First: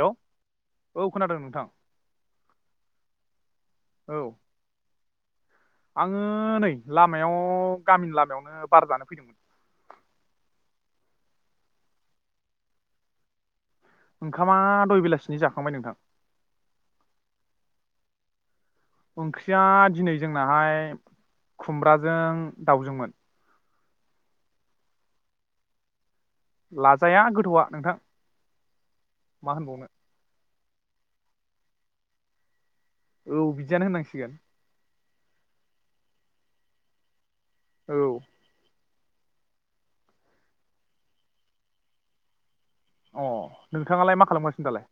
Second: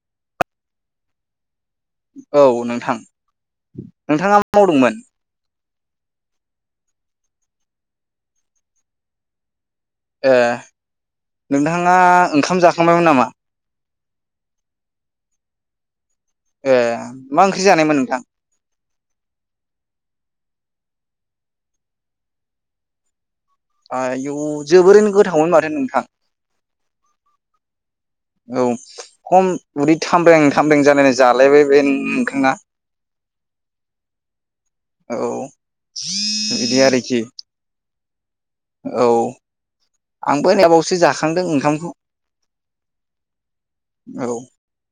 हेल' औ खोनादों नोंथां औ नोंथां औ नोंथाङा मा मावदोंमोन। आङो नै लामायाव गामिनि लामायावनो बारा जानो फैदोंमोन। ए नोंथाङा ओंखाम जाखांबायमोन नामा ओंखामा दय बेलासिनि जाखांबाय नोंथां। ए मा ओंख्रि जानायमोन नोंथां ओंख्रिया दिनै जोंनाहाय खुमब्राजों दाउजोंमोन। आयौ जोबोरैनो गोथावमोन माथो नोंथां लाजाया गोथौआ नोंथां। औ खम मा होनबावनो उदै थामब्रें थामब्रें जानायनाय जालायबाय बे नोंथाङा औ बिदियानो होनांसिगोन। औ बिदि आरोखि औ औ आंबो दाबावसो जाखांदों ओंखामखौ। अ नोंथाङालाय औ मा खालामगासिनो दालाय।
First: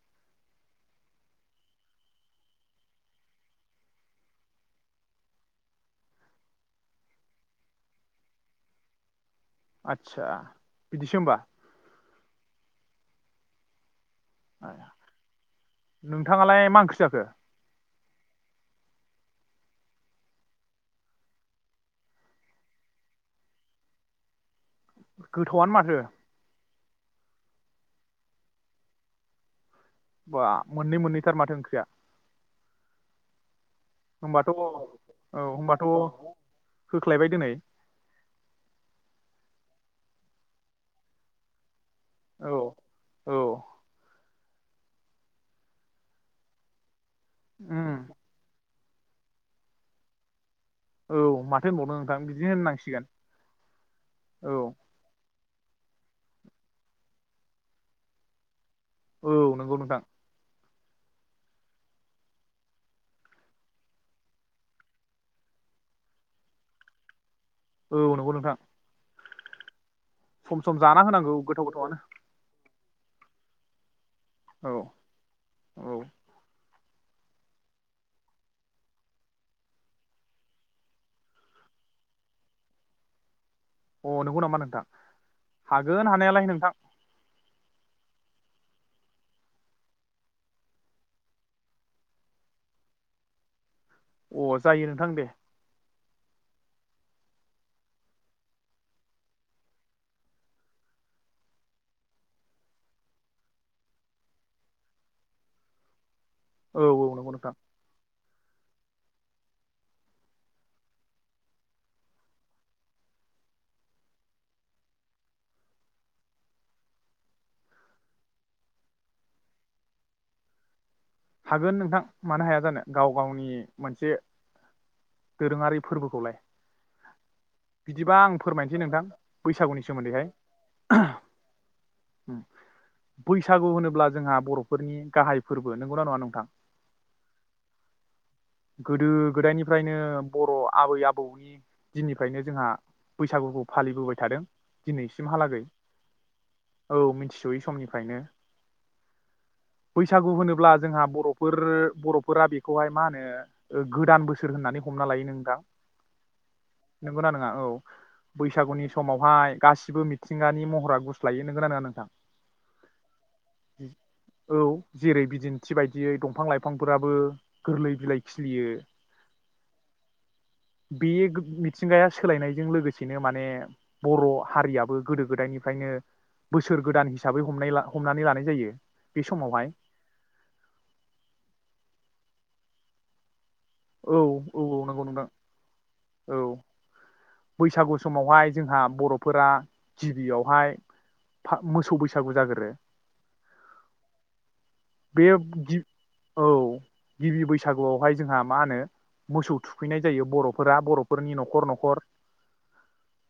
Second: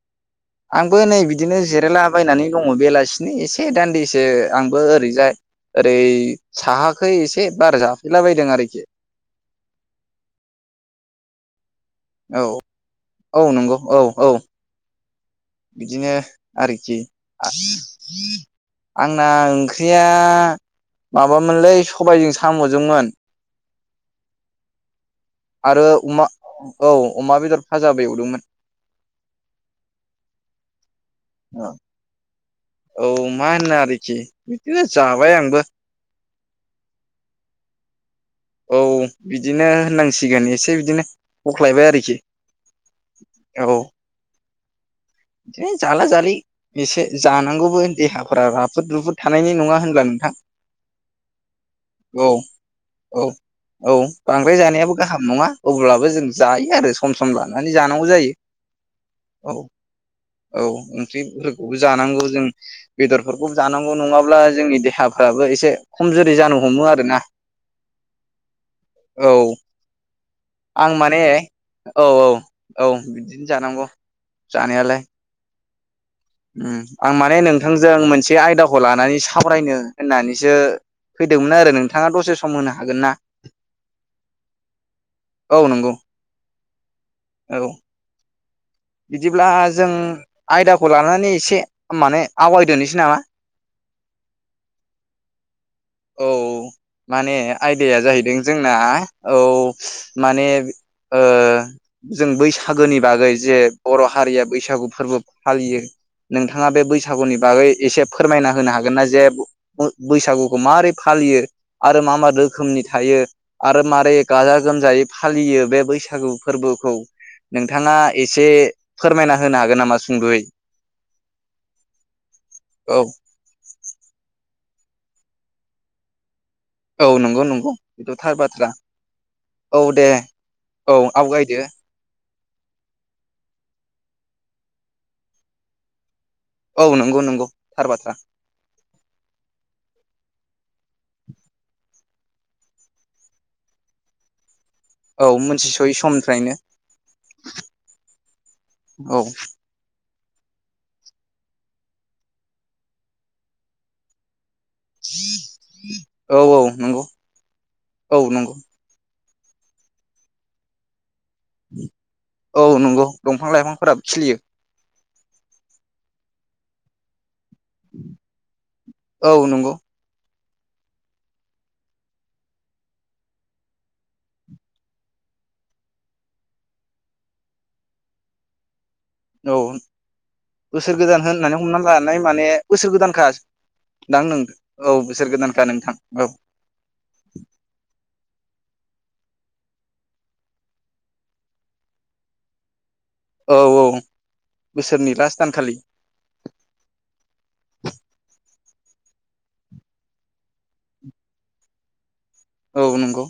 आंबो नै बिदिनो जिरायलाबायनानै दङ बेलासिनि एसे दान्दिसे आंबो ओरैजाय ओरै साहाखै एसे बारा जाफैलाबायदों आरोखि। आदसा बिदिसो होमबा। औ औ नंगौ औ औ बिदिनो नोंथाङालाय मा आरोखि ओंख्रि जाखो आंना ओंख्रिया माबामोनलै सबायजों साम'जोंमोन। गोथावआनो आरो माथो अमा औ अमा बेदर फाजा बेवदोंमोन। बा मोननै मोननै थार माथो ओंख्रिया औ माहोननो आर होनबाथ' औ होमबाथ' होख्लायबाय दिनै औ बिदिनो होननांसिगोन एसे बिदिनो हख्लायबाय आरोखि औ औ बिदिनो जाला जालि एसे जानांगौबो उम देहाफोरा रा फोद रुफुद थानायनि नङा होनब्ला नोंथां औ माथो होनबावनो नोंथां औ बिदिनो होननांसिगोन औ औ औ बांद्राय जानायाबो गाहाम नङा अब्लाबो जों जायो आरो सम सम लानानै जानांगौ जायो। औ नंगौ नोंथां औ ओंख्रिफोरखौबो जानांगौ जों बेदरफोरखौबो जानांगौ नङाब्ला जोंनि देहाफ्राबो एसे खमजुरि जानो हमो आरोना औ नंगौ नोंथां औ सम सम आं जाना माने होनांगौ गोथाव गोथावनो औ औ औ बिदिनो जानांगौ औ जानायालाय औ आं माने नोंथांजों मोनसे आयदाखौ लानानै सावरायनो होननानैसो फैदोंमोन आरो नोंथाङा दसे सम होनो हागोन ना? अ नंगौ नामा नोंथां औ नंगौ हागोन हानायालाय नोंथां औ बिदिब्ला जों आयदाखौ लानानै एसे माने आवगायदोनोसै नामा? अ जायो नोंथां दे औ माने आयदाया जाहैदों जोंना औ माने ओ जों बैसागोनि बागै जे बर' हारिया बैसागु फोरबो फालियो नोंथाङा औ बे औ नंगौ बैसागुनि नोंथां बागै एसे फोरमायना होनो हागोन ना जे ब-बैसागु खौ माबारोरै फालियो आरो मा मा रोखोमनि थायो आरो मारै गाजा गोमजायै फालियो बे बैसागु फोरबोखौ नोंथाङा एसे फोरमायना होनो हागोन नामा सुंद'यै हागोन नोंथां मानो हाया जानो औ गाव गावनि मोनसे दोरोङारि फोरबोखौलाय औ नंगौ नंगौ बिदिबा बेथ'थार आं बाथ्रा फोरमायनोसै नोंथां बैसागुनि औ दे सोमोन्दैहाय औ आवगायदो बैसागु होनोब्ला जोंहा बर'फोरनि गाहाय फोरबो नों नंगौना नंङा नों थां औ नंगौ नंगौ थार बाथ्रा गोदो गोदायनिफ्रायनो बर' आबै-आबौनि दिननिफ्रायनो जोंहा बैसागुखौ फालिबोबाय थादों। औ दिनैसिमहालागै मोथिसयै समनिफ्रायनो औ मिथिस'यै समनिफ्रायनो औ बैसागु होनोब्ला जोंहा बरफोर बर'फोरा बेखौहाय मा होनो गोदान बोसोर सोर होननानै हमना लायो नोंथां औ औ नंगौ नंगौना नङा औ औ नंगौ बैसागुनि समाव बेहाय गासिबो मिथिंगानि महरा गुस औ नंगौ दंफां लाइफांफोराबो खिलियो औ जेरै बिदिन थि बायदियै दंफां लाइफांफोराबो गोरलै बिलाइ खिलियो औ नंगौ बेयो गो मिथिंगाया सोलायनायजों लोगोसेनो माने बर' हारियाबो गोदो गोदायनिफायनो बोसोर गोदान हिसाबै हमलाय हमनानै लानाय जायो। बे औ समावहाय बोसोर गोदान होननानै हमना लानाय माने बोसोर गोदानखा औ दां नों औ औ नंगौ बोसोर नोंथां गोदानखा नोंथां औ बैसागु समावहाय जोंहा बर'फोरा गिबियावहाय फा मोसौ बैसागु जाग्रोरो औ औ बोसोरनि बेयो लास्ट दानखालि गि औ गिबि बैसागुआवहाय जोंहा मा होनो मोसौ थुखैनाय जायो बर'फोरा बर'फोरनि न'खर न'खर औ नंगौ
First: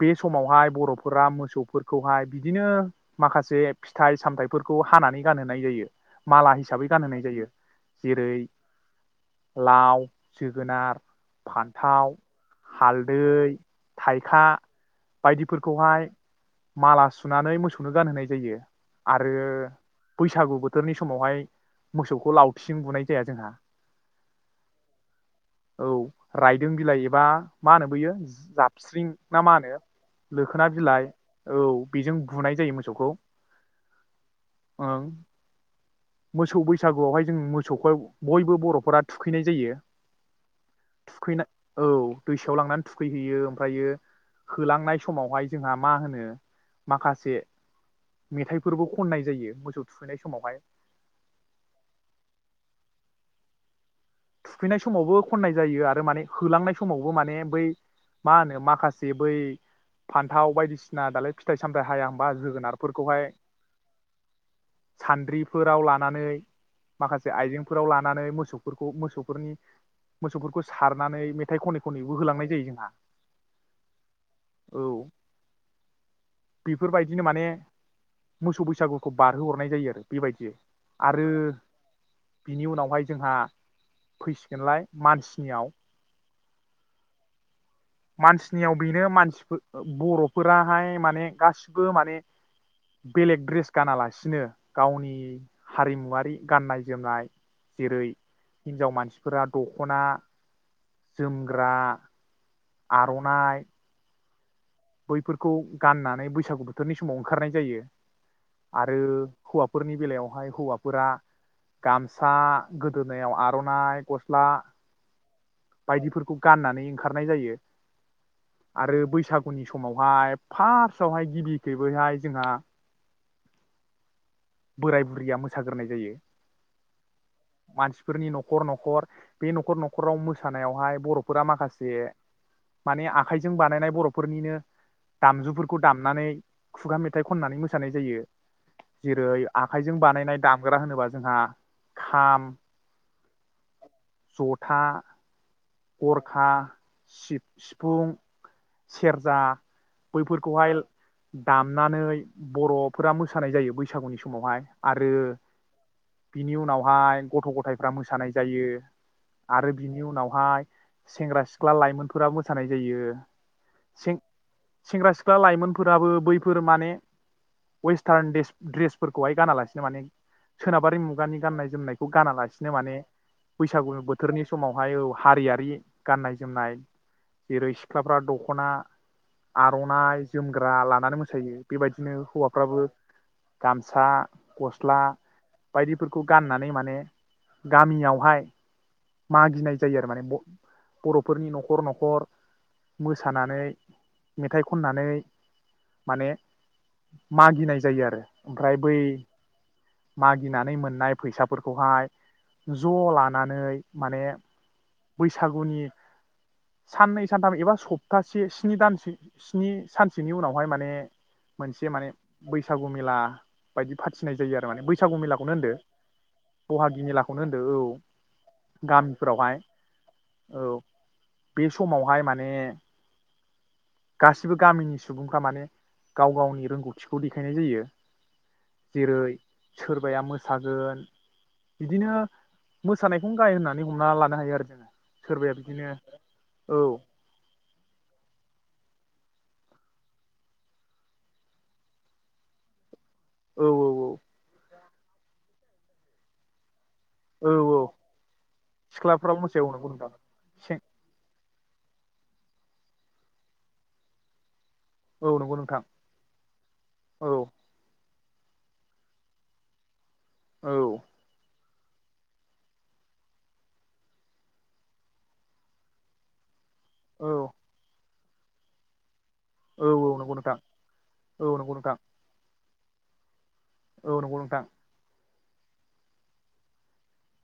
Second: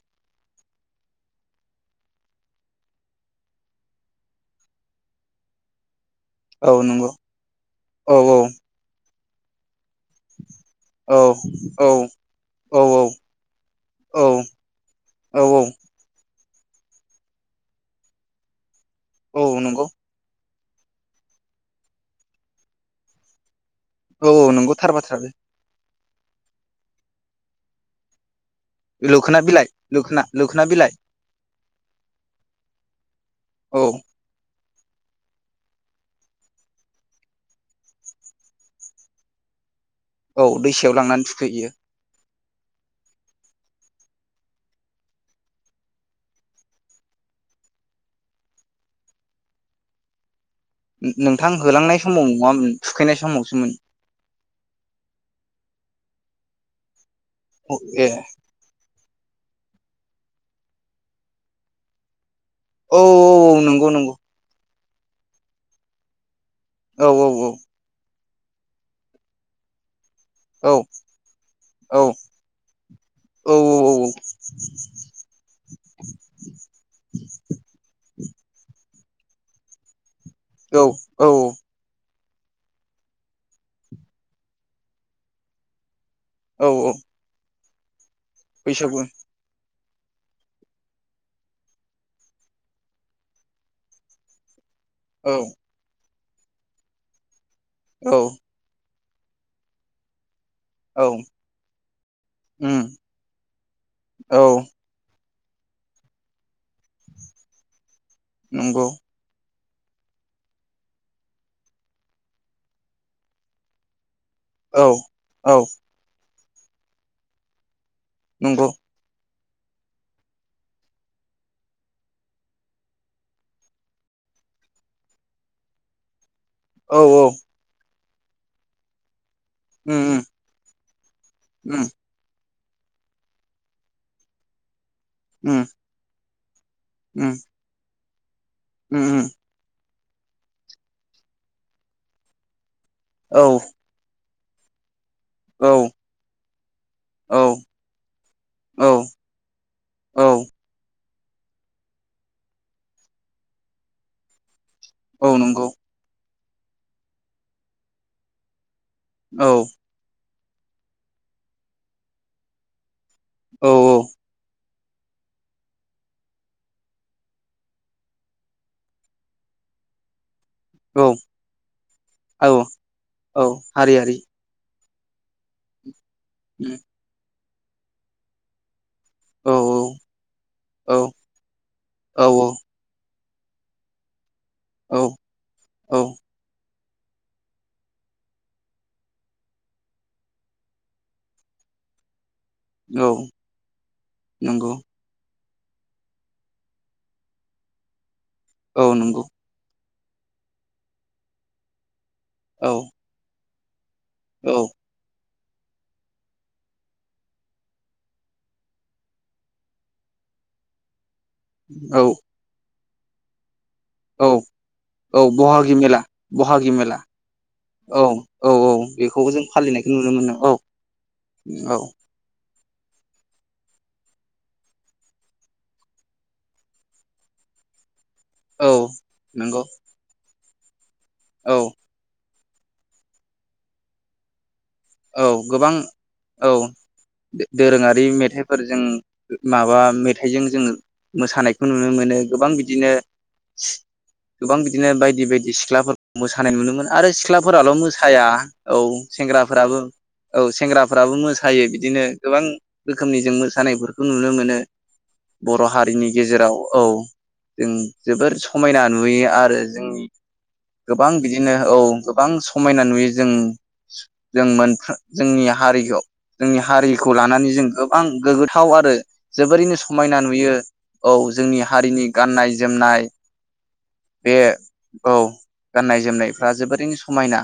बे समावहाय बर'फोरा मोसौफोरखौहाय बिदिनो माखासे फिथाइ सामथायफोरखौ हानानै गानहोनाय जायो। माला औ हिसाबै नंगौ गानहोनाय जायो। औ जेरै लाव जोगोनार, औ फान्थाव, औ हालदै, औ थाइखा औ बायदिफोरखौहाय माला सुनानै मोसौनो गानहोनाय जायो। आरो औ नंगौ बैसागु बो थोरनि समावहाय मोसौखौ लावथिजों बुनाय जाया जोंहा औ औ नंगौ थार बाथ्रा बे औ रायदों बिलाइ एबा माहोनो बैयो जा स्रिं ना मा होनो लोखोना बिलाइ औ बेजों बुनाय जायो मोसौखौ। औ ओं मोसौ बैसागुआवहाय जों मोसौखौ बयबो बर'फोरा थुखैनाय जायो। औ दैसायाव लांनानै थुखैनाय थुखैहैयो। औ दैसायाव लांनानै थुखैहैयो ओमफायो होलांनाय समावहाय जोंहा मा होनो माखासे मेथाइफोरबो खननाय जायो मोसौ थुखैनाय समावहाय नोंथां होलांनाय समाव नङामोन थुखैनाय समावसोमोन। थुखैनाय समावबो खननाय जायो आरो माने होलांनाय समाव बो माने बै ए मा होनो माखासे जे बै फान्थाव बायदिसिना दालाय फिथाइ सामथाय हाया होम बा औ जोगोनारफोरखौहाय औ नंगौ नंगौ सान्द्रिफोराव लानानै औ औ माखासे आइजेंफोराव लानानै मो सौफोर खौ मोसौफोरनि मोसौफोरखौ औ सारनानै मेथाइ खनै औ खनैबो होलांनाय जायो जोंहा औ औ बेफोरबायदिनो माने मोसौ बैसागु खौ बारहोहरनाय जायो आरो। बेबायदि आरो औ बिनि उनावहाय जोंहा। फैसिगोनलाय मानसिनियाव। औ-औ। मानसिनियाव बेनो मानसिफोर। ओ बरफोराहाय माने गासिबो माने बेलेग द्रेस गानालासिनो। गावनि औ हारिमुवारि। गाननाय जोमनाय। जेरै औ हिनजाव मानसि फोरा दखना। औ सोमग्रा। उम आर'नाइ। औ बैफोरखौ गाननानै बैसागु बोथोरनि समाव ओंखारनाय जायो। नंगौ आरो। हौवाफोरनि बेलायावहाय हौवाफोरा गामसा गोदोनायाव आरनाइ ग स्ला औ औ बायदिफोरखौ। गाननानै ओंखारनाय जायो। नंगौ आरो बैसा गुनि समावहाय फार्स्टआवहाय गिबि खैबोैहाय जोंहा। बोराय बुरैया मोसाग्रोनाय जायो। औ-औ। मानसिफोरनि नखर नखर। बे न'खर न'खराव उम मोसानायावहाय बर'फोरा उम माखासे माने आखाइजों बानायनाय बरफोरनिनो। उम दामजुफोरखौ दामनानै। खुगा मेथाइ उम खननानै मोसानाय जायो। उम जेरै आखायजों। बानायनाय दग्रा होनोबा जोंहा खाम। औ। जथा। औ थरखा औ सि-सिफुं औ सेरजा औ बैफोरखौहाय। दामनानै बरफोरा मोसानाय जायो बैसा गुनि समावहाय आरो औ नंगौ। बिनि उनावहाय गथ गथायफ्रा मोसानाय जायो। औ आरो बिनि उनाव हाय सेंग्रा सिख्ला लाइमोनफोरा मोसानाय जायो। औ सें सेंग्रा सिख्ला लाइमोनफोराबो बैफोर माने वेस्टार्न देस द्रेसफोरखौहाय गानालासिनो माने सोनाबारि औ मुगानि गाननाय जोमनायखौ औ गानालासिनो माने औ बैसागु हारि हारि बोथोरनि समाव हाय औ हारियारि गाननाय जोमनाय जेरै सिख्लाफ्रा दखना औ आरनाइ, जोमग्रा औ लानानै मोसायो बेबायदिनो औ हौवाफ्राबो गामसा गस्ला औ बायदिफोरखौ गाननानै माने गामियावहाय मागिनाय जायो आरो माने ब-बरफोरनि न'खर न'खर औ औ मोसानानै मेथाइ नंगौ खननानै माने मागिनाय जायो आरो। ओमफ्राय औ बै नंगौ मागिनानै मोननाय फैसाफोरखौहाय औ ज ला नानै माने औ बैसागुनि साननै सानथाम एबा सप्तासे स्नि दानसे स्नि सानसोनि उनावहाय माने मोनसे औ माने बै सागु मेला बायदि औ फाथिनाय जायो आ औ बहागि मेला बहागि मेला औ औ औ बेखौबो जों गामिफोरावहाय फालिनायखौ नुनो मोनो औ बे औ। समावहाय माने गासिबो गामिनि सुबुंफ्रा माने गाव गावनि रोंगौथिखौ देखायनाय जायो। औ जेरै नंगौ सोरबाया मो सागोन औ बिदिनो मोसानायखौनो गाहाय होननानै हमना लानो हायो आरो जोङो। औ सोरबाया गोबां बिदिनो औ दोरोङा रि मेथाइफोर जों माबा मेथाइजों जों मोसानायखौ नुनो मोनो गोबां बिदिनो औ गोबां बि बिदिनो बायदि बायदि सिख्लाफोरखौ मोसानाय नुनो मोनो। आरो औ सिख्लाफोराल' औ मोसाया औ सिख्लाफ्राबो सेंग्रा मोसायो औ फ्राबो नंगौ नोंथां औ सें सेंग्राफ्राबो मोसायो बिदिनो गोबां रोखोमनि जों मोसानायफोरखौ नुनो मोनो। औ नंगौ बर' नोंथां हारिनि गेजेराव औ जों जोबोर समायना नुयो आरो जोंनि औ गोबां बिदिनो औ गोबां समायना नुयो जों जों मोनखो जोंनि हारिखौ जोंनि हारिखौ औ लानानै जों गोबां गोग्गोथाव आरो जोबोरैनो औ समायना नंगौ नुयो नोंथां औ जोंनि नंगौ नोंथां हारिनि गाननाय- जोमनाय औ बे नंगौ नोंथां औ गाननाय-जोमनायफ्रा जोबोरैनो समायना।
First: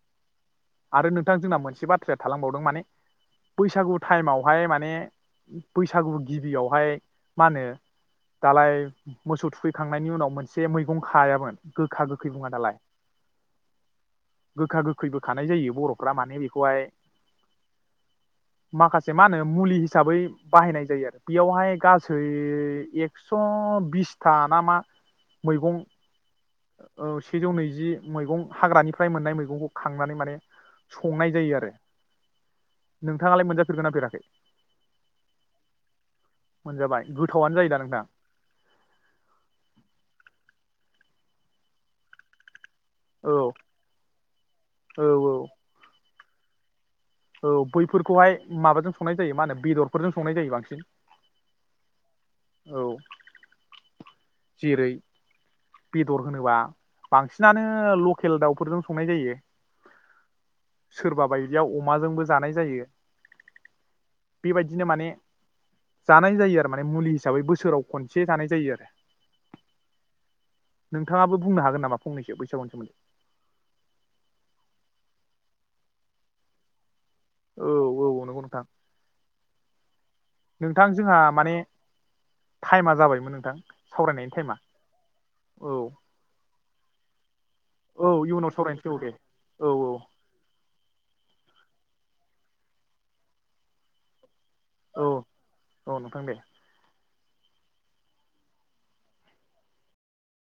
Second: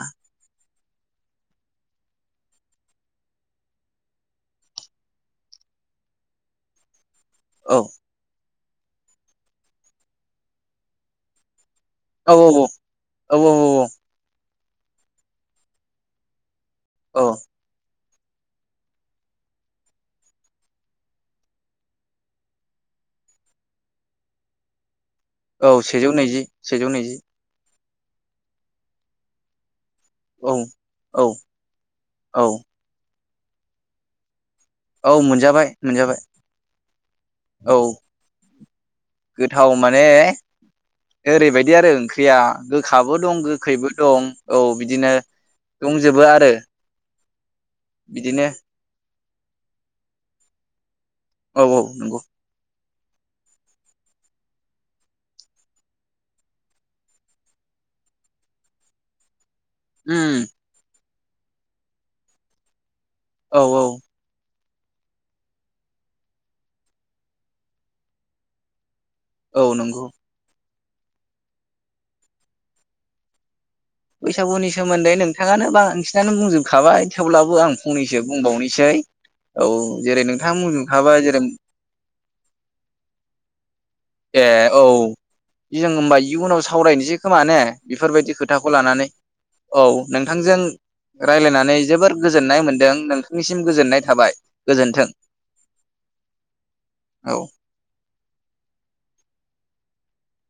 आरो नोंथां जोंना मोनसे बाथ्राया थालांबावदों माने बैसागु टाइमावहाय माने बैसागु गिबियावहाय मा होनो? औ दालाय मोसौ थुखैखांनायनि उनाव मोनसे मैगं खायामोन गोखा गोखै औ बुङा औ औ औ गोखा-गोखैखो खानाय जायो बर'फ्रा माने बे- खुवाय औ माखासे मा होनो मुलि हिसाबै बाहायनाय जायो आरो बेयावहाय गासै एक्स' बिसथा ना मा औ मैगं सेजौ नैजि सेजौ नैजि औ सेजौ नैजि मैगं हाग्रानिफ्राय मोननाय मैगंखौ माने माने औ औ संनाय जायो आरो औ नोंथाङालाय मोनजाफेरदोना फेराखै। औ मोनजाबाय मोनजाबाय मोनजाबाय गोथावनो जायो औ दा नोंथां गोथाव माने ओरैबायदि आरो ओंख्रिया गोखाबो औ दं गोखैबो दं औ बिदिनो दंजोबो आरो ओ [inaudible] औ बैफोरखौहाय माबाजों संनाय जायो मा होनो बेदरफोरजों संनाय जायो बांसिन औ औ नंगौ। औ। जेरै बेदर होनोबा बांसिनानो लकेल दाउफोरजों संनाय जायो। उम। सोरबा बायदिया अमाजोंबो जानाय जायो। औ औ। बेबायदिनो माने जानाय जायो आरो माने मुलि हिसाबै बोसोराव खनसे जानाय जायो आरो। औ नंगौ। नोंथाङाबो बुंनो हागोन नामा फंनैसो बैसागुनि सोमोन्दै। बैसागुनि सोमोन्दै नोंथाङानो बांसिनानो बुंजोबखाबाय। थेवब्लाबो औ आं फंनैसो औ नंगौ नोंथां बुंबावनोसै औ जेरै नोंथाङा नोंथां बुंजोबखाबाय जोंहा जेरै माने टाइमा जाबायमोन नोंथां। सावरायनायनि ए टाइमा औ औ जों होमबा इयुनाव सावरायनोसै खोमा ने औ बेफोर बायदि इयुनाव खोथाखौ सावरायनोसै औ लानानै दे औ नोंथांजों रायज्लायनानै जोबोर गोजोननाय मोन्दों नोंथांनिसिम गोजोननाय थाबाय। गोजोन्थों। औ औ नोंथां दे औ।